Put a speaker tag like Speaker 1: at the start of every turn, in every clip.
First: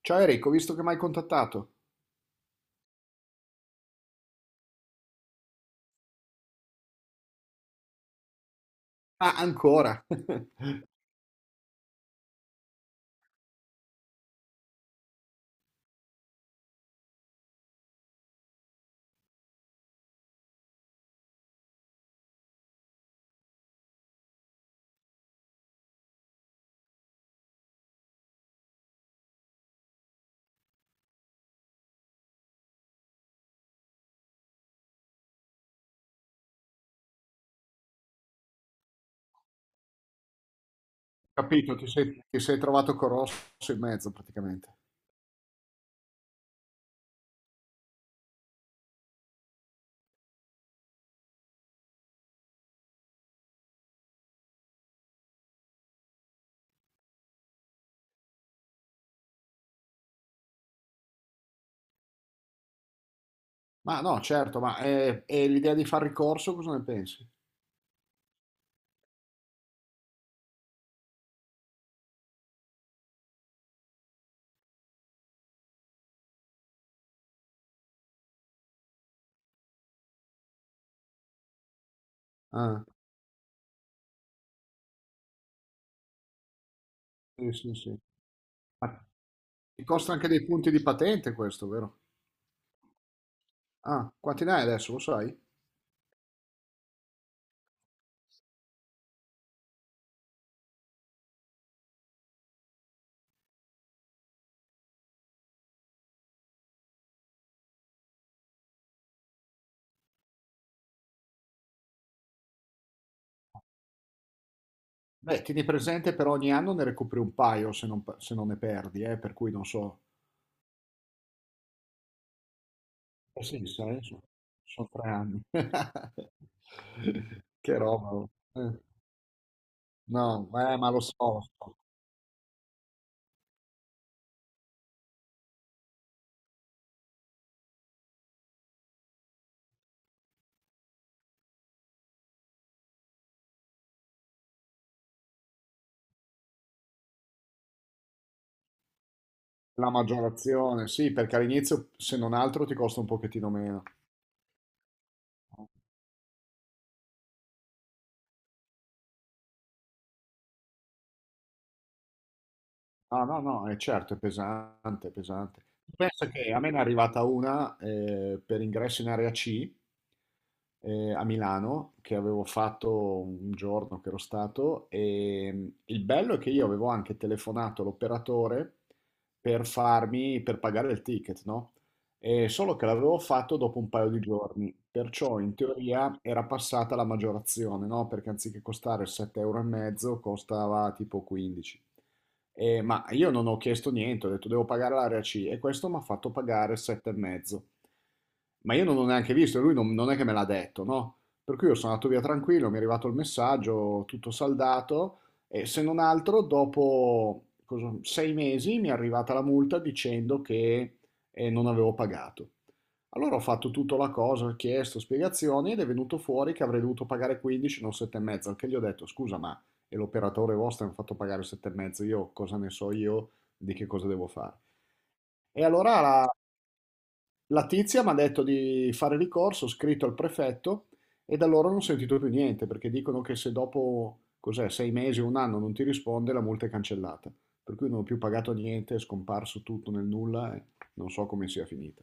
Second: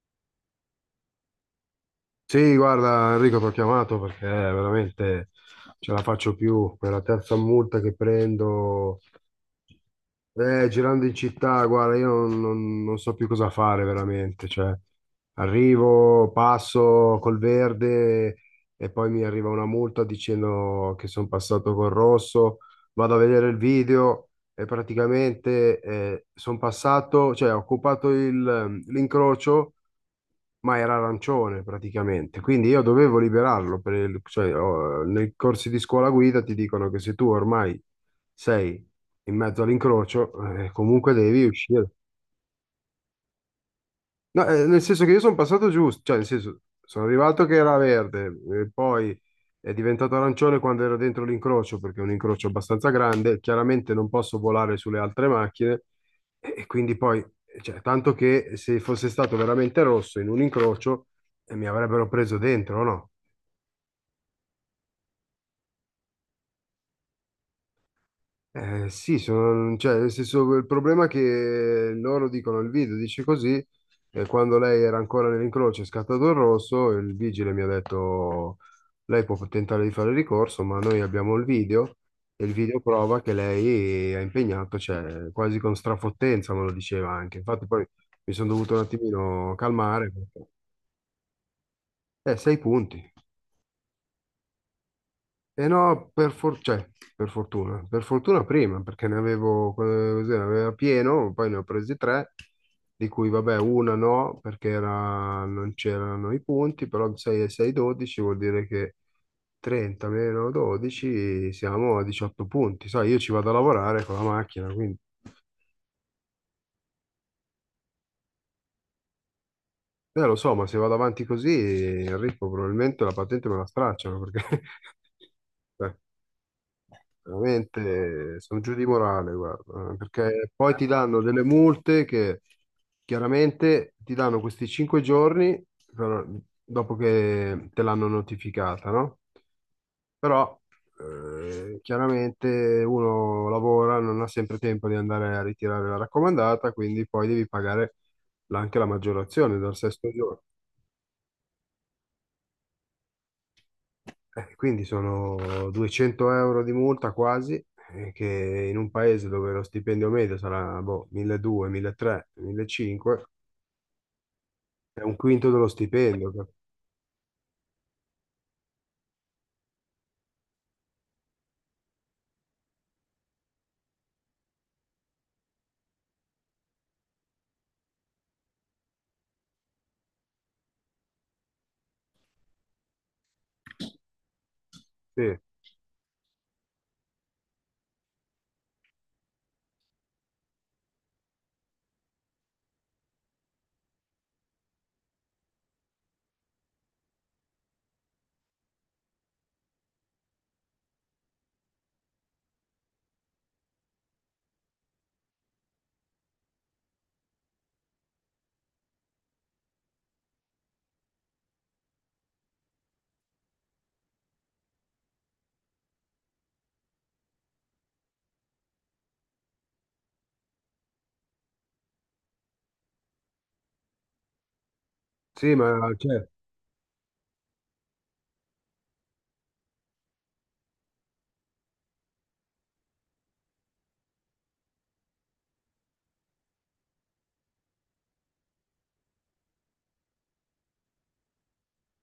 Speaker 1: Ciao Enrico, ho visto che mi hai contattato.
Speaker 2: Sì, guarda Enrico, ti ho chiamato perché veramente ce la faccio più. Per la terza multa che prendo,
Speaker 1: Ah, ancora.
Speaker 2: girando in città, guarda, io non so più cosa fare veramente. Cioè, arrivo, passo col verde e poi mi arriva una multa dicendo che sono passato col rosso. Vado a vedere il video e praticamente sono passato, cioè ho occupato l'incrocio, ma era arancione praticamente, quindi io dovevo liberarlo. Cioè, oh, nei corsi di scuola guida ti dicono che se tu ormai sei in mezzo all'incrocio, comunque devi
Speaker 1: Capito, ti
Speaker 2: uscire.
Speaker 1: sei, ti sei trovato con Rosso in mezzo
Speaker 2: No,
Speaker 1: praticamente.
Speaker 2: nel senso che io sono passato giusto, cioè nel senso sono arrivato che era verde, e poi è diventato arancione quando ero dentro l'incrocio, perché è un incrocio abbastanza grande, chiaramente non posso volare sulle altre macchine e quindi poi, cioè, tanto che se fosse stato veramente rosso in un incrocio mi avrebbero preso dentro, no?
Speaker 1: Ma no, certo, e l'idea di fare ricorso, cosa ne pensi?
Speaker 2: Sì, sono, cioè, nel senso, il problema è che loro dicono, il video dice così, e quando lei era ancora nell'incrocio e è scattato il rosso, il vigile mi ha detto: lei può tentare di fare ricorso, ma noi abbiamo il video, e il video
Speaker 1: Ah,
Speaker 2: prova che lei ha impegnato, cioè, quasi con strafottenza me lo diceva anche.
Speaker 1: sì,
Speaker 2: Infatti
Speaker 1: sì,
Speaker 2: poi
Speaker 1: sì.
Speaker 2: mi sono dovuto un
Speaker 1: Ma
Speaker 2: attimino
Speaker 1: ti
Speaker 2: calmare,
Speaker 1: costa anche dei
Speaker 2: perché,
Speaker 1: punti di patente questo, vero?
Speaker 2: sei punti.
Speaker 1: Ah, quanti ne hai adesso, lo sai?
Speaker 2: E no, cioè, per fortuna prima, perché ne avevo, così, ne aveva pieno, poi ne ho presi tre, di cui vabbè una no, perché non c'erano i punti, però 6 e 6, 12 vuol dire che 30 meno 12 siamo a 18 punti, sai, io ci vado a lavorare con la macchina, quindi...
Speaker 1: Beh, tieni presente per ogni anno ne recuperi un paio se non ne perdi, per cui non so.
Speaker 2: Lo so, ma se vado avanti così, Enrico, probabilmente la
Speaker 1: Eh
Speaker 2: patente me
Speaker 1: sì,
Speaker 2: la
Speaker 1: sai,
Speaker 2: stracciano, perché...
Speaker 1: sono 3 anni. Che roba. Oh.
Speaker 2: Veramente sono giù di morale, guarda,
Speaker 1: No,
Speaker 2: perché poi ti
Speaker 1: ma lo
Speaker 2: danno
Speaker 1: so.
Speaker 2: delle multe che chiaramente ti danno questi 5 giorni, però, dopo che te l'hanno notificata, no? Però chiaramente uno lavora, non ha sempre tempo di andare a ritirare la raccomandata, quindi poi devi pagare anche la maggiorazione dal
Speaker 1: La
Speaker 2: sesto giorno.
Speaker 1: maggiorazione, sì, perché all'inizio se non altro ti costa un pochettino meno.
Speaker 2: Quindi sono 200 € di multa quasi, che in un paese dove lo stipendio medio sarà boh, 1.200, 1.300,
Speaker 1: No,
Speaker 2: 1.500,
Speaker 1: no, no, è certo, è
Speaker 2: è
Speaker 1: pesante, è
Speaker 2: un quinto
Speaker 1: pesante.
Speaker 2: dello
Speaker 1: Penso
Speaker 2: stipendio.
Speaker 1: che a me ne è arrivata una per ingresso in area C a Milano, che avevo fatto un giorno che ero stato, il bello è che io avevo anche telefonato l'operatore per pagare il ticket, no? E solo che l'avevo fatto dopo un paio di giorni,
Speaker 2: Sì,
Speaker 1: perciò in teoria era passata la maggiorazione, no? Perché anziché costare 7,5 euro e mezzo costava tipo 15. Ma io non ho chiesto niente, ho detto devo pagare l'area C e questo mi ha fatto pagare 7,5. Ma io non l'ho neanche visto, e lui non è che me l'ha detto, no? Per cui io sono andato via tranquillo, mi è arrivato il messaggio, tutto saldato e se non altro dopo 6 mesi mi è arrivata la multa dicendo che non avevo pagato. Allora ho fatto tutta la cosa, ho chiesto spiegazioni ed è venuto fuori che avrei dovuto pagare 15, non 7,5, al che gli ho detto scusa e l'operatore vostro mi ha fatto pagare 7,5, io cosa ne so io di che cosa devo fare.
Speaker 2: sì,
Speaker 1: E
Speaker 2: ma
Speaker 1: allora
Speaker 2: cioè,
Speaker 1: la tizia mi ha detto di fare ricorso, ho scritto al prefetto e da loro non ho sentito più niente perché dicono che se dopo cos'è, 6 mesi o un anno non ti risponde la multa è cancellata. Per cui non ho più pagato niente, è scomparso tutto nel nulla e non so come sia finita.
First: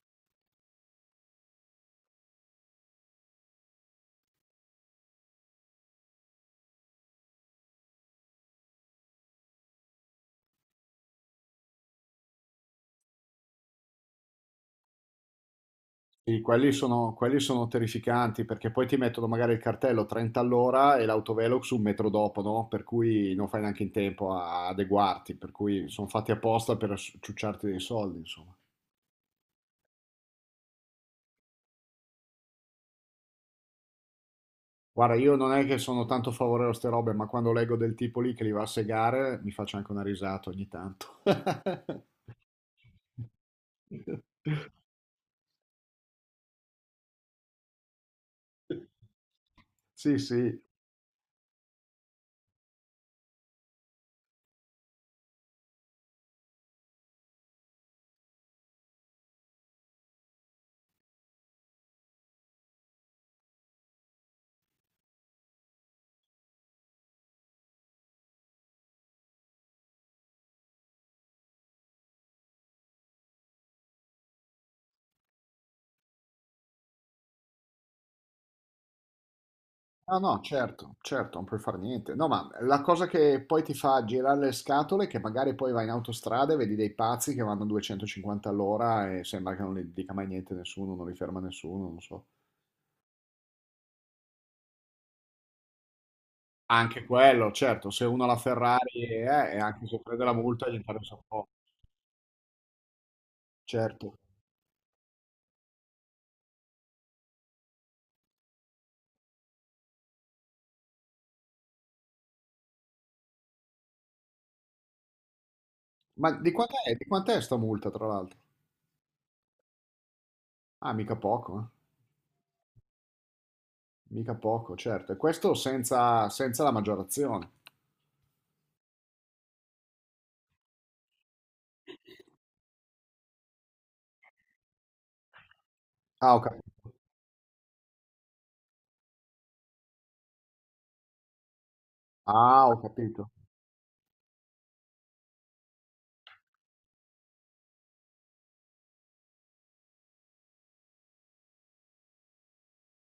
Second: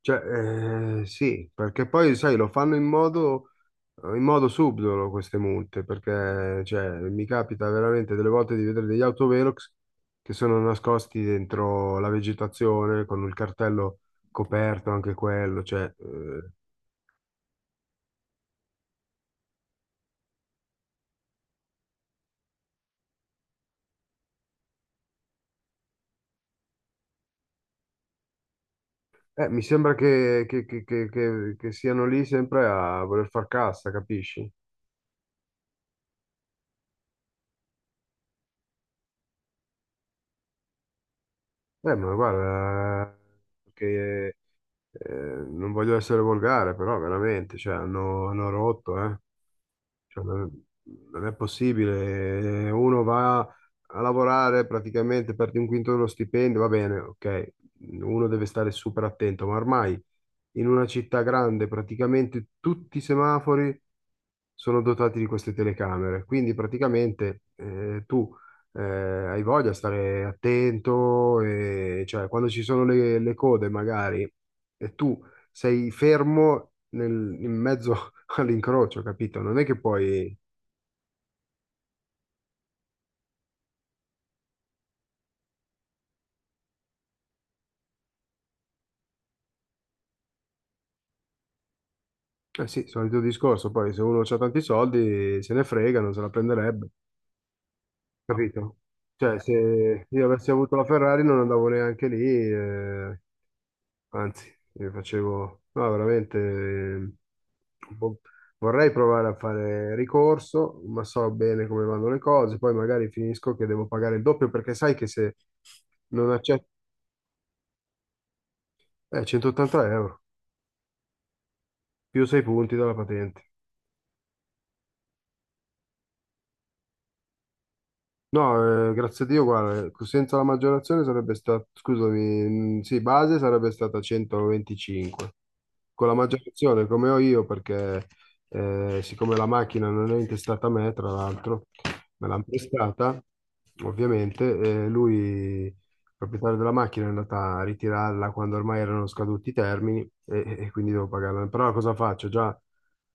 Speaker 2: sì, perché poi sai, lo fanno in modo subdolo queste multe, perché cioè, mi capita veramente delle volte di vedere degli autovelox che sono nascosti dentro la vegetazione con il cartello coperto anche quello, cioè...
Speaker 1: Sì,
Speaker 2: eh.
Speaker 1: quelli sono terrificanti perché poi ti mettono magari il cartello 30 all'ora e l'autovelox un metro dopo, no? Per cui non fai neanche in tempo a adeguarti, per cui sono fatti apposta per ciucciarti dei soldi, insomma.
Speaker 2: Mi sembra che, che siano lì sempre a voler far cassa, capisci?
Speaker 1: Guarda, io non è che sono tanto favorevole a queste robe, ma quando leggo del tipo lì che li va a segare, mi faccio anche una risata ogni tanto.
Speaker 2: Ma guarda, che eh, non voglio essere volgare, però veramente, cioè, hanno rotto, eh.
Speaker 1: Sì,
Speaker 2: Cioè,
Speaker 1: sì.
Speaker 2: non è possibile. Uno va a lavorare praticamente per un quinto dello stipendio, va bene, ok. Uno deve stare super attento, ma ormai in una città grande praticamente tutti i semafori sono dotati di queste telecamere. Quindi praticamente tu hai voglia di stare attento, e, cioè quando ci sono le code magari e tu sei fermo in mezzo all'incrocio, capito? Non è che
Speaker 1: No,
Speaker 2: poi...
Speaker 1: no, certo, certo, non puoi fare niente. No, ma la cosa che poi ti fa girare le scatole è che magari poi vai in autostrada e vedi dei pazzi che vanno a 250 all'ora e sembra che non li dica mai niente nessuno, non li ferma nessuno, non so.
Speaker 2: Eh sì, solito discorso, poi se uno ha tanti soldi se ne frega, non se la prenderebbe,
Speaker 1: Anche quello, certo, se uno ha la
Speaker 2: capito?
Speaker 1: Ferrari
Speaker 2: Cioè,
Speaker 1: e anche se
Speaker 2: se
Speaker 1: prende
Speaker 2: io
Speaker 1: la
Speaker 2: avessi
Speaker 1: multa gli
Speaker 2: avuto la
Speaker 1: interessa un
Speaker 2: Ferrari non
Speaker 1: po',
Speaker 2: andavo neanche lì,
Speaker 1: certo.
Speaker 2: anzi, io facevo, no, veramente, un po'- vorrei provare a fare ricorso, ma so bene come vanno le cose, poi magari finisco che devo pagare il doppio perché sai che se
Speaker 1: Ma
Speaker 2: non
Speaker 1: di
Speaker 2: accetto,
Speaker 1: quant'è, di quant'è sta multa, tra l'altro?
Speaker 2: 180 euro,
Speaker 1: Ah, mica poco, eh.
Speaker 2: più 6 punti dalla patente.
Speaker 1: Mica poco, certo. E questo senza, senza la maggiorazione.
Speaker 2: No, grazie a Dio, guarda, senza la maggiorazione sarebbe stata, scusami, sì, base sarebbe stata 125. Con la
Speaker 1: Ah, ho
Speaker 2: maggiorazione,
Speaker 1: capito.
Speaker 2: come ho io, perché siccome la macchina non è intestata a me, tra l'altro, me l'hanno
Speaker 1: Ah, ho
Speaker 2: prestata,
Speaker 1: capito.
Speaker 2: ovviamente, lui, il proprietario della macchina, è andato a ritirarla quando ormai erano scaduti i termini e quindi devo pagarla. Però cosa faccio? Già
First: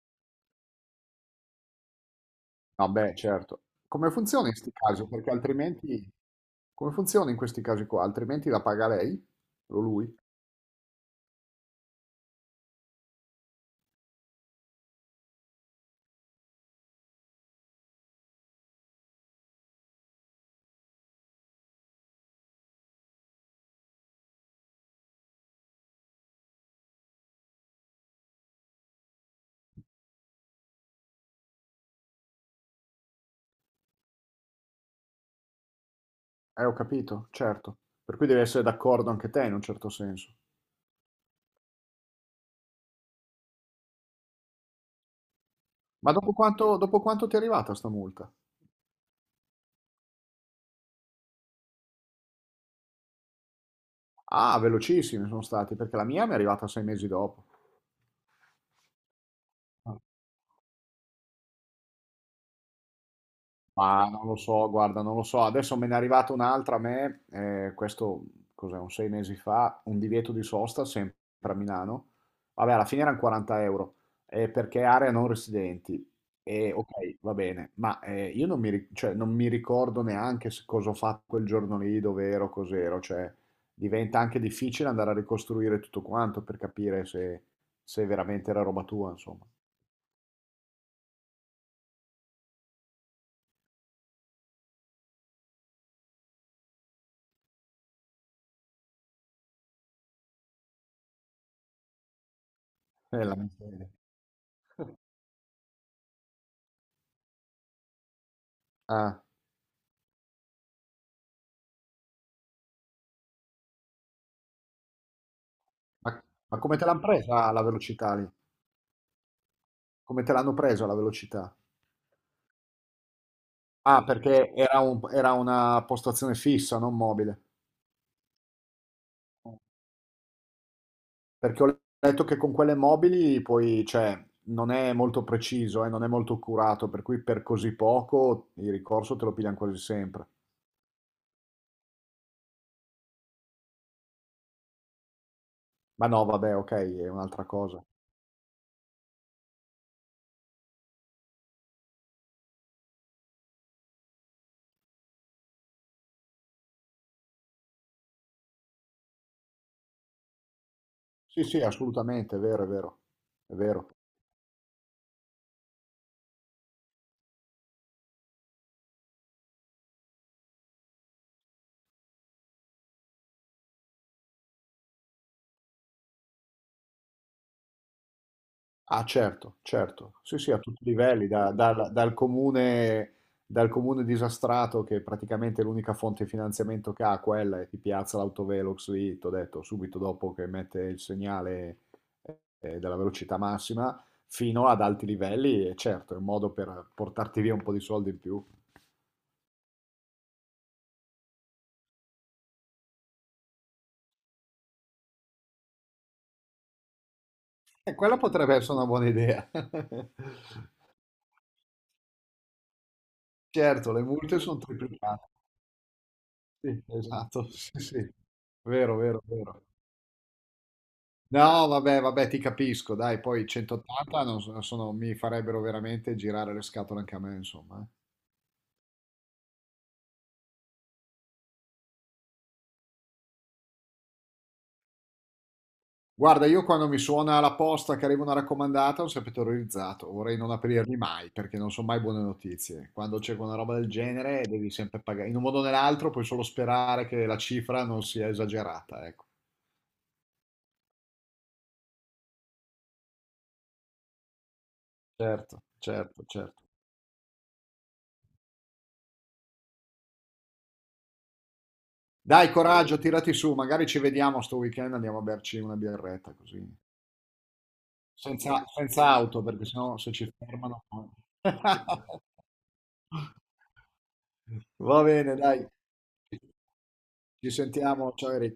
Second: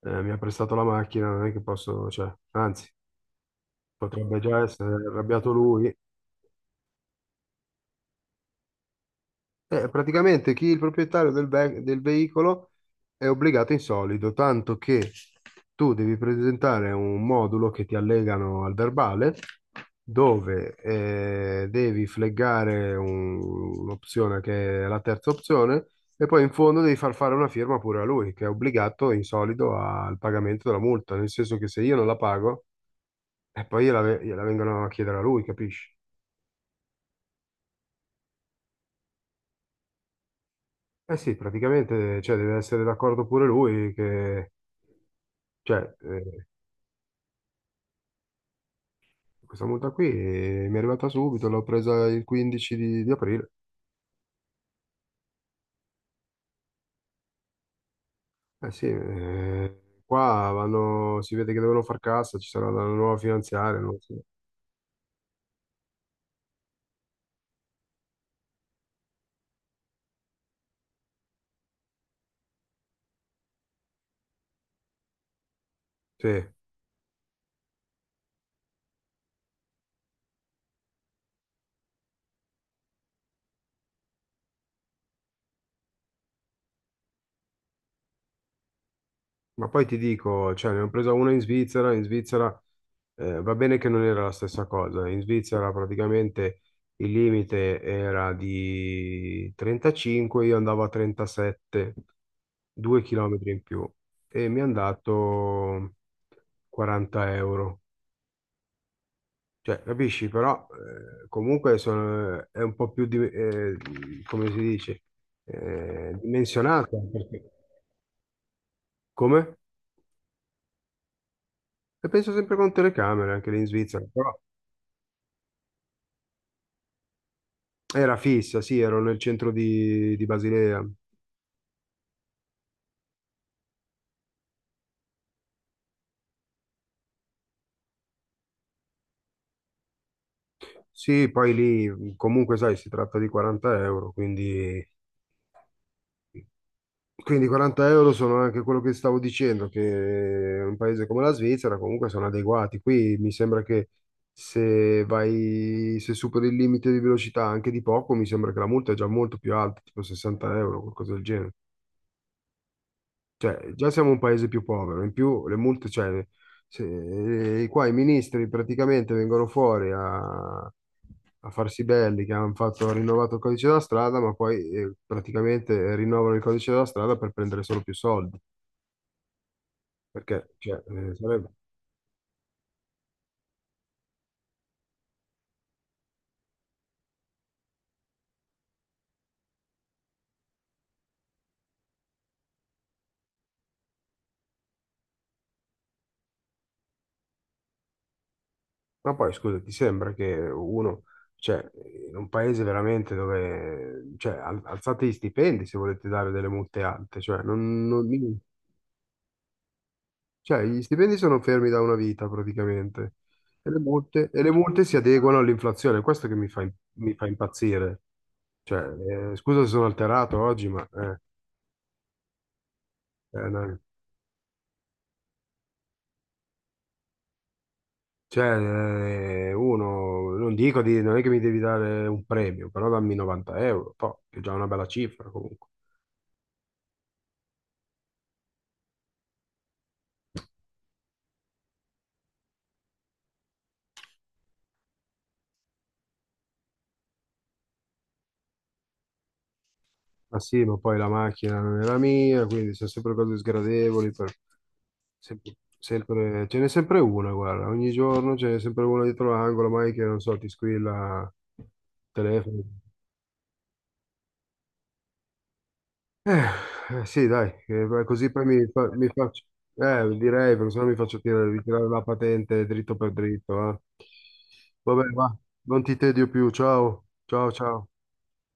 Speaker 2: mi ha prestato la macchina, non è che posso, cioè,
Speaker 1: No,
Speaker 2: anzi
Speaker 1: beh, certo. Come
Speaker 2: potrebbe
Speaker 1: funziona in
Speaker 2: già
Speaker 1: 'sti
Speaker 2: essere
Speaker 1: casi? Perché
Speaker 2: arrabbiato lui.
Speaker 1: altrimenti come funziona in questi casi qua? Altrimenti la paga lei o lui?
Speaker 2: Praticamente chi è il proprietario del veicolo è obbligato in solido, tanto che tu devi presentare un modulo che ti allegano al verbale, dove devi fleggare un'opzione che è la terza opzione, e poi in fondo devi far fare una firma pure a lui, che è obbligato in solido al pagamento della multa, nel senso che se io non la pago, e poi gliela vengono a chiedere a lui, capisci?
Speaker 1: Ho capito, certo. Per cui devi essere d'accordo anche te in un certo senso.
Speaker 2: Eh sì, praticamente, cioè, deve essere d'accordo pure lui che, cioè,
Speaker 1: Ma dopo quanto, dopo quanto ti è arrivata sta multa?
Speaker 2: questa multa qui mi è arrivata subito, l'ho presa il 15 di aprile.
Speaker 1: Ah, velocissimi sono stati, perché la mia mi è arrivata 6 mesi dopo.
Speaker 2: Eh sì, qua vanno, si vede che devono far cassa, ci sarà la nuova finanziaria, non lo
Speaker 1: Ma
Speaker 2: so.
Speaker 1: non lo so, guarda, non lo so. Adesso me ne è arrivata un'altra a me, questo cos'è, un 6 mesi fa, un divieto di sosta sempre a Milano. Vabbè, alla fine erano 40 euro, perché è area non residenti.
Speaker 2: Sì.
Speaker 1: E ok, va bene, io non mi, ri- cioè, non mi ricordo neanche cosa ho fatto quel giorno lì, dove ero, cos'ero. Cioè, diventa anche difficile andare a ricostruire tutto quanto per capire se, se veramente era roba tua, insomma.
Speaker 2: Ma poi ti dico, cioè, ne ho presa una in Svizzera va bene che non era la stessa cosa, in Svizzera praticamente il limite era di 35, io andavo a 37, 2
Speaker 1: È la
Speaker 2: chilometri in più
Speaker 1: miseria.
Speaker 2: e mi hanno dato 40 euro.
Speaker 1: Ah.
Speaker 2: Cioè, capisci, però comunque è un po' più, come si dice,
Speaker 1: Ma, ma come te
Speaker 2: dimensionata.
Speaker 1: l'hanno presa la velocità lì?
Speaker 2: Come?
Speaker 1: Come te l'hanno presa la velocità?
Speaker 2: E penso sempre con telecamere anche lì in
Speaker 1: Ah,
Speaker 2: Svizzera, però
Speaker 1: perché era, era una postazione fissa, non mobile.
Speaker 2: era fissa, sì, ero nel centro di Basilea.
Speaker 1: Perché ho letto che con quelle mobili poi, cioè, non è molto preciso, non è molto accurato, per cui per così poco il ricorso te lo pigliano quasi sempre.
Speaker 2: Sì, poi lì comunque, sai, si tratta di 40 euro, quindi,
Speaker 1: Ma no, vabbè, ok, è un'altra cosa.
Speaker 2: 40 € sono anche quello che stavo dicendo, che in un paese come la Svizzera comunque sono adeguati. Qui mi sembra che se superi il limite di velocità anche di poco, mi sembra che la multa è già molto più alta, tipo 60 euro, qualcosa del
Speaker 1: Sì,
Speaker 2: genere.
Speaker 1: sì, assolutamente, è vero, è vero, è
Speaker 2: Cioè,
Speaker 1: vero.
Speaker 2: già siamo un paese più povero, in più le multe, cioè, qua i ministri praticamente vengono fuori a farsi belli che hanno fatto, rinnovato il codice della strada, ma poi praticamente rinnovano il codice della strada per prendere solo più soldi.
Speaker 1: Ah, certo, certo. Sì, sì,
Speaker 2: Perché,
Speaker 1: a
Speaker 2: cioè,
Speaker 1: tutti i livelli,
Speaker 2: sarebbe...
Speaker 1: dal comune disastrato che praticamente l'unica fonte di finanziamento che ha quella e ti piazza l'autovelox lì, t'ho detto, subito dopo che mette il segnale della velocità massima, fino ad alti livelli, e certo, è un modo per portarti via un po' di soldi in più.
Speaker 2: Ma poi, scusa, ti sembra che uno, cioè, in un paese veramente dove, cioè, alzate gli stipendi se volete dare delle multe alte, cioè, non,
Speaker 1: E
Speaker 2: non-
Speaker 1: quella potrebbe essere una buona idea.
Speaker 2: Cioè, gli stipendi sono fermi da una vita praticamente
Speaker 1: Certo, le multe
Speaker 2: e le
Speaker 1: sono
Speaker 2: multe si
Speaker 1: triplicate.
Speaker 2: adeguano all'inflazione, questo che
Speaker 1: Sì,
Speaker 2: mi fa
Speaker 1: esatto, sì,
Speaker 2: impazzire.
Speaker 1: sì. Vero, vero,
Speaker 2: Cioè, scusa
Speaker 1: vero.
Speaker 2: se sono alterato oggi, ma
Speaker 1: No, vabbè, vabbè, ti capisco, dai, poi
Speaker 2: no.
Speaker 1: 180 non so- sono- mi farebbero veramente girare le scatole anche a me, insomma.
Speaker 2: Cioè, uno, non dico di, non è che mi devi dare un premio, però dammi 90 euro, toh, che è già una bella cifra comunque.
Speaker 1: Guarda, io quando mi suona la posta che arriva una raccomandata, sono sempre terrorizzato, vorrei non aprirli mai, perché non sono mai buone notizie. Quando c'è una roba del genere devi sempre pagare, in un modo o nell'altro puoi solo sperare che la cifra non sia esagerata, ecco.
Speaker 2: Ma sì, ma poi la macchina non è la mia, quindi sono sempre cose sgradevoli.
Speaker 1: Certo, certo,
Speaker 2: Ce
Speaker 1: certo.
Speaker 2: n'è sempre una, guarda, ogni giorno ce n'è sempre una dietro l'angolo, mai che non so, ti squilla il
Speaker 1: Dai,
Speaker 2: telefono.
Speaker 1: coraggio, tirati su, magari ci vediamo sto weekend, andiamo a berci una
Speaker 2: Eh,
Speaker 1: birretta così.
Speaker 2: eh, sì, dai, beh, così poi
Speaker 1: Senza, senza
Speaker 2: mi
Speaker 1: auto,
Speaker 2: faccio,
Speaker 1: perché sennò se ci
Speaker 2: direi, perché
Speaker 1: fermano.
Speaker 2: sennò mi faccio ritirare la patente dritto per dritto, eh.
Speaker 1: Va
Speaker 2: Vabbè, va,
Speaker 1: bene, dai,
Speaker 2: non ti tedio più, ciao,
Speaker 1: ci
Speaker 2: ciao, ciao.
Speaker 1: sentiamo. Ciao Eric.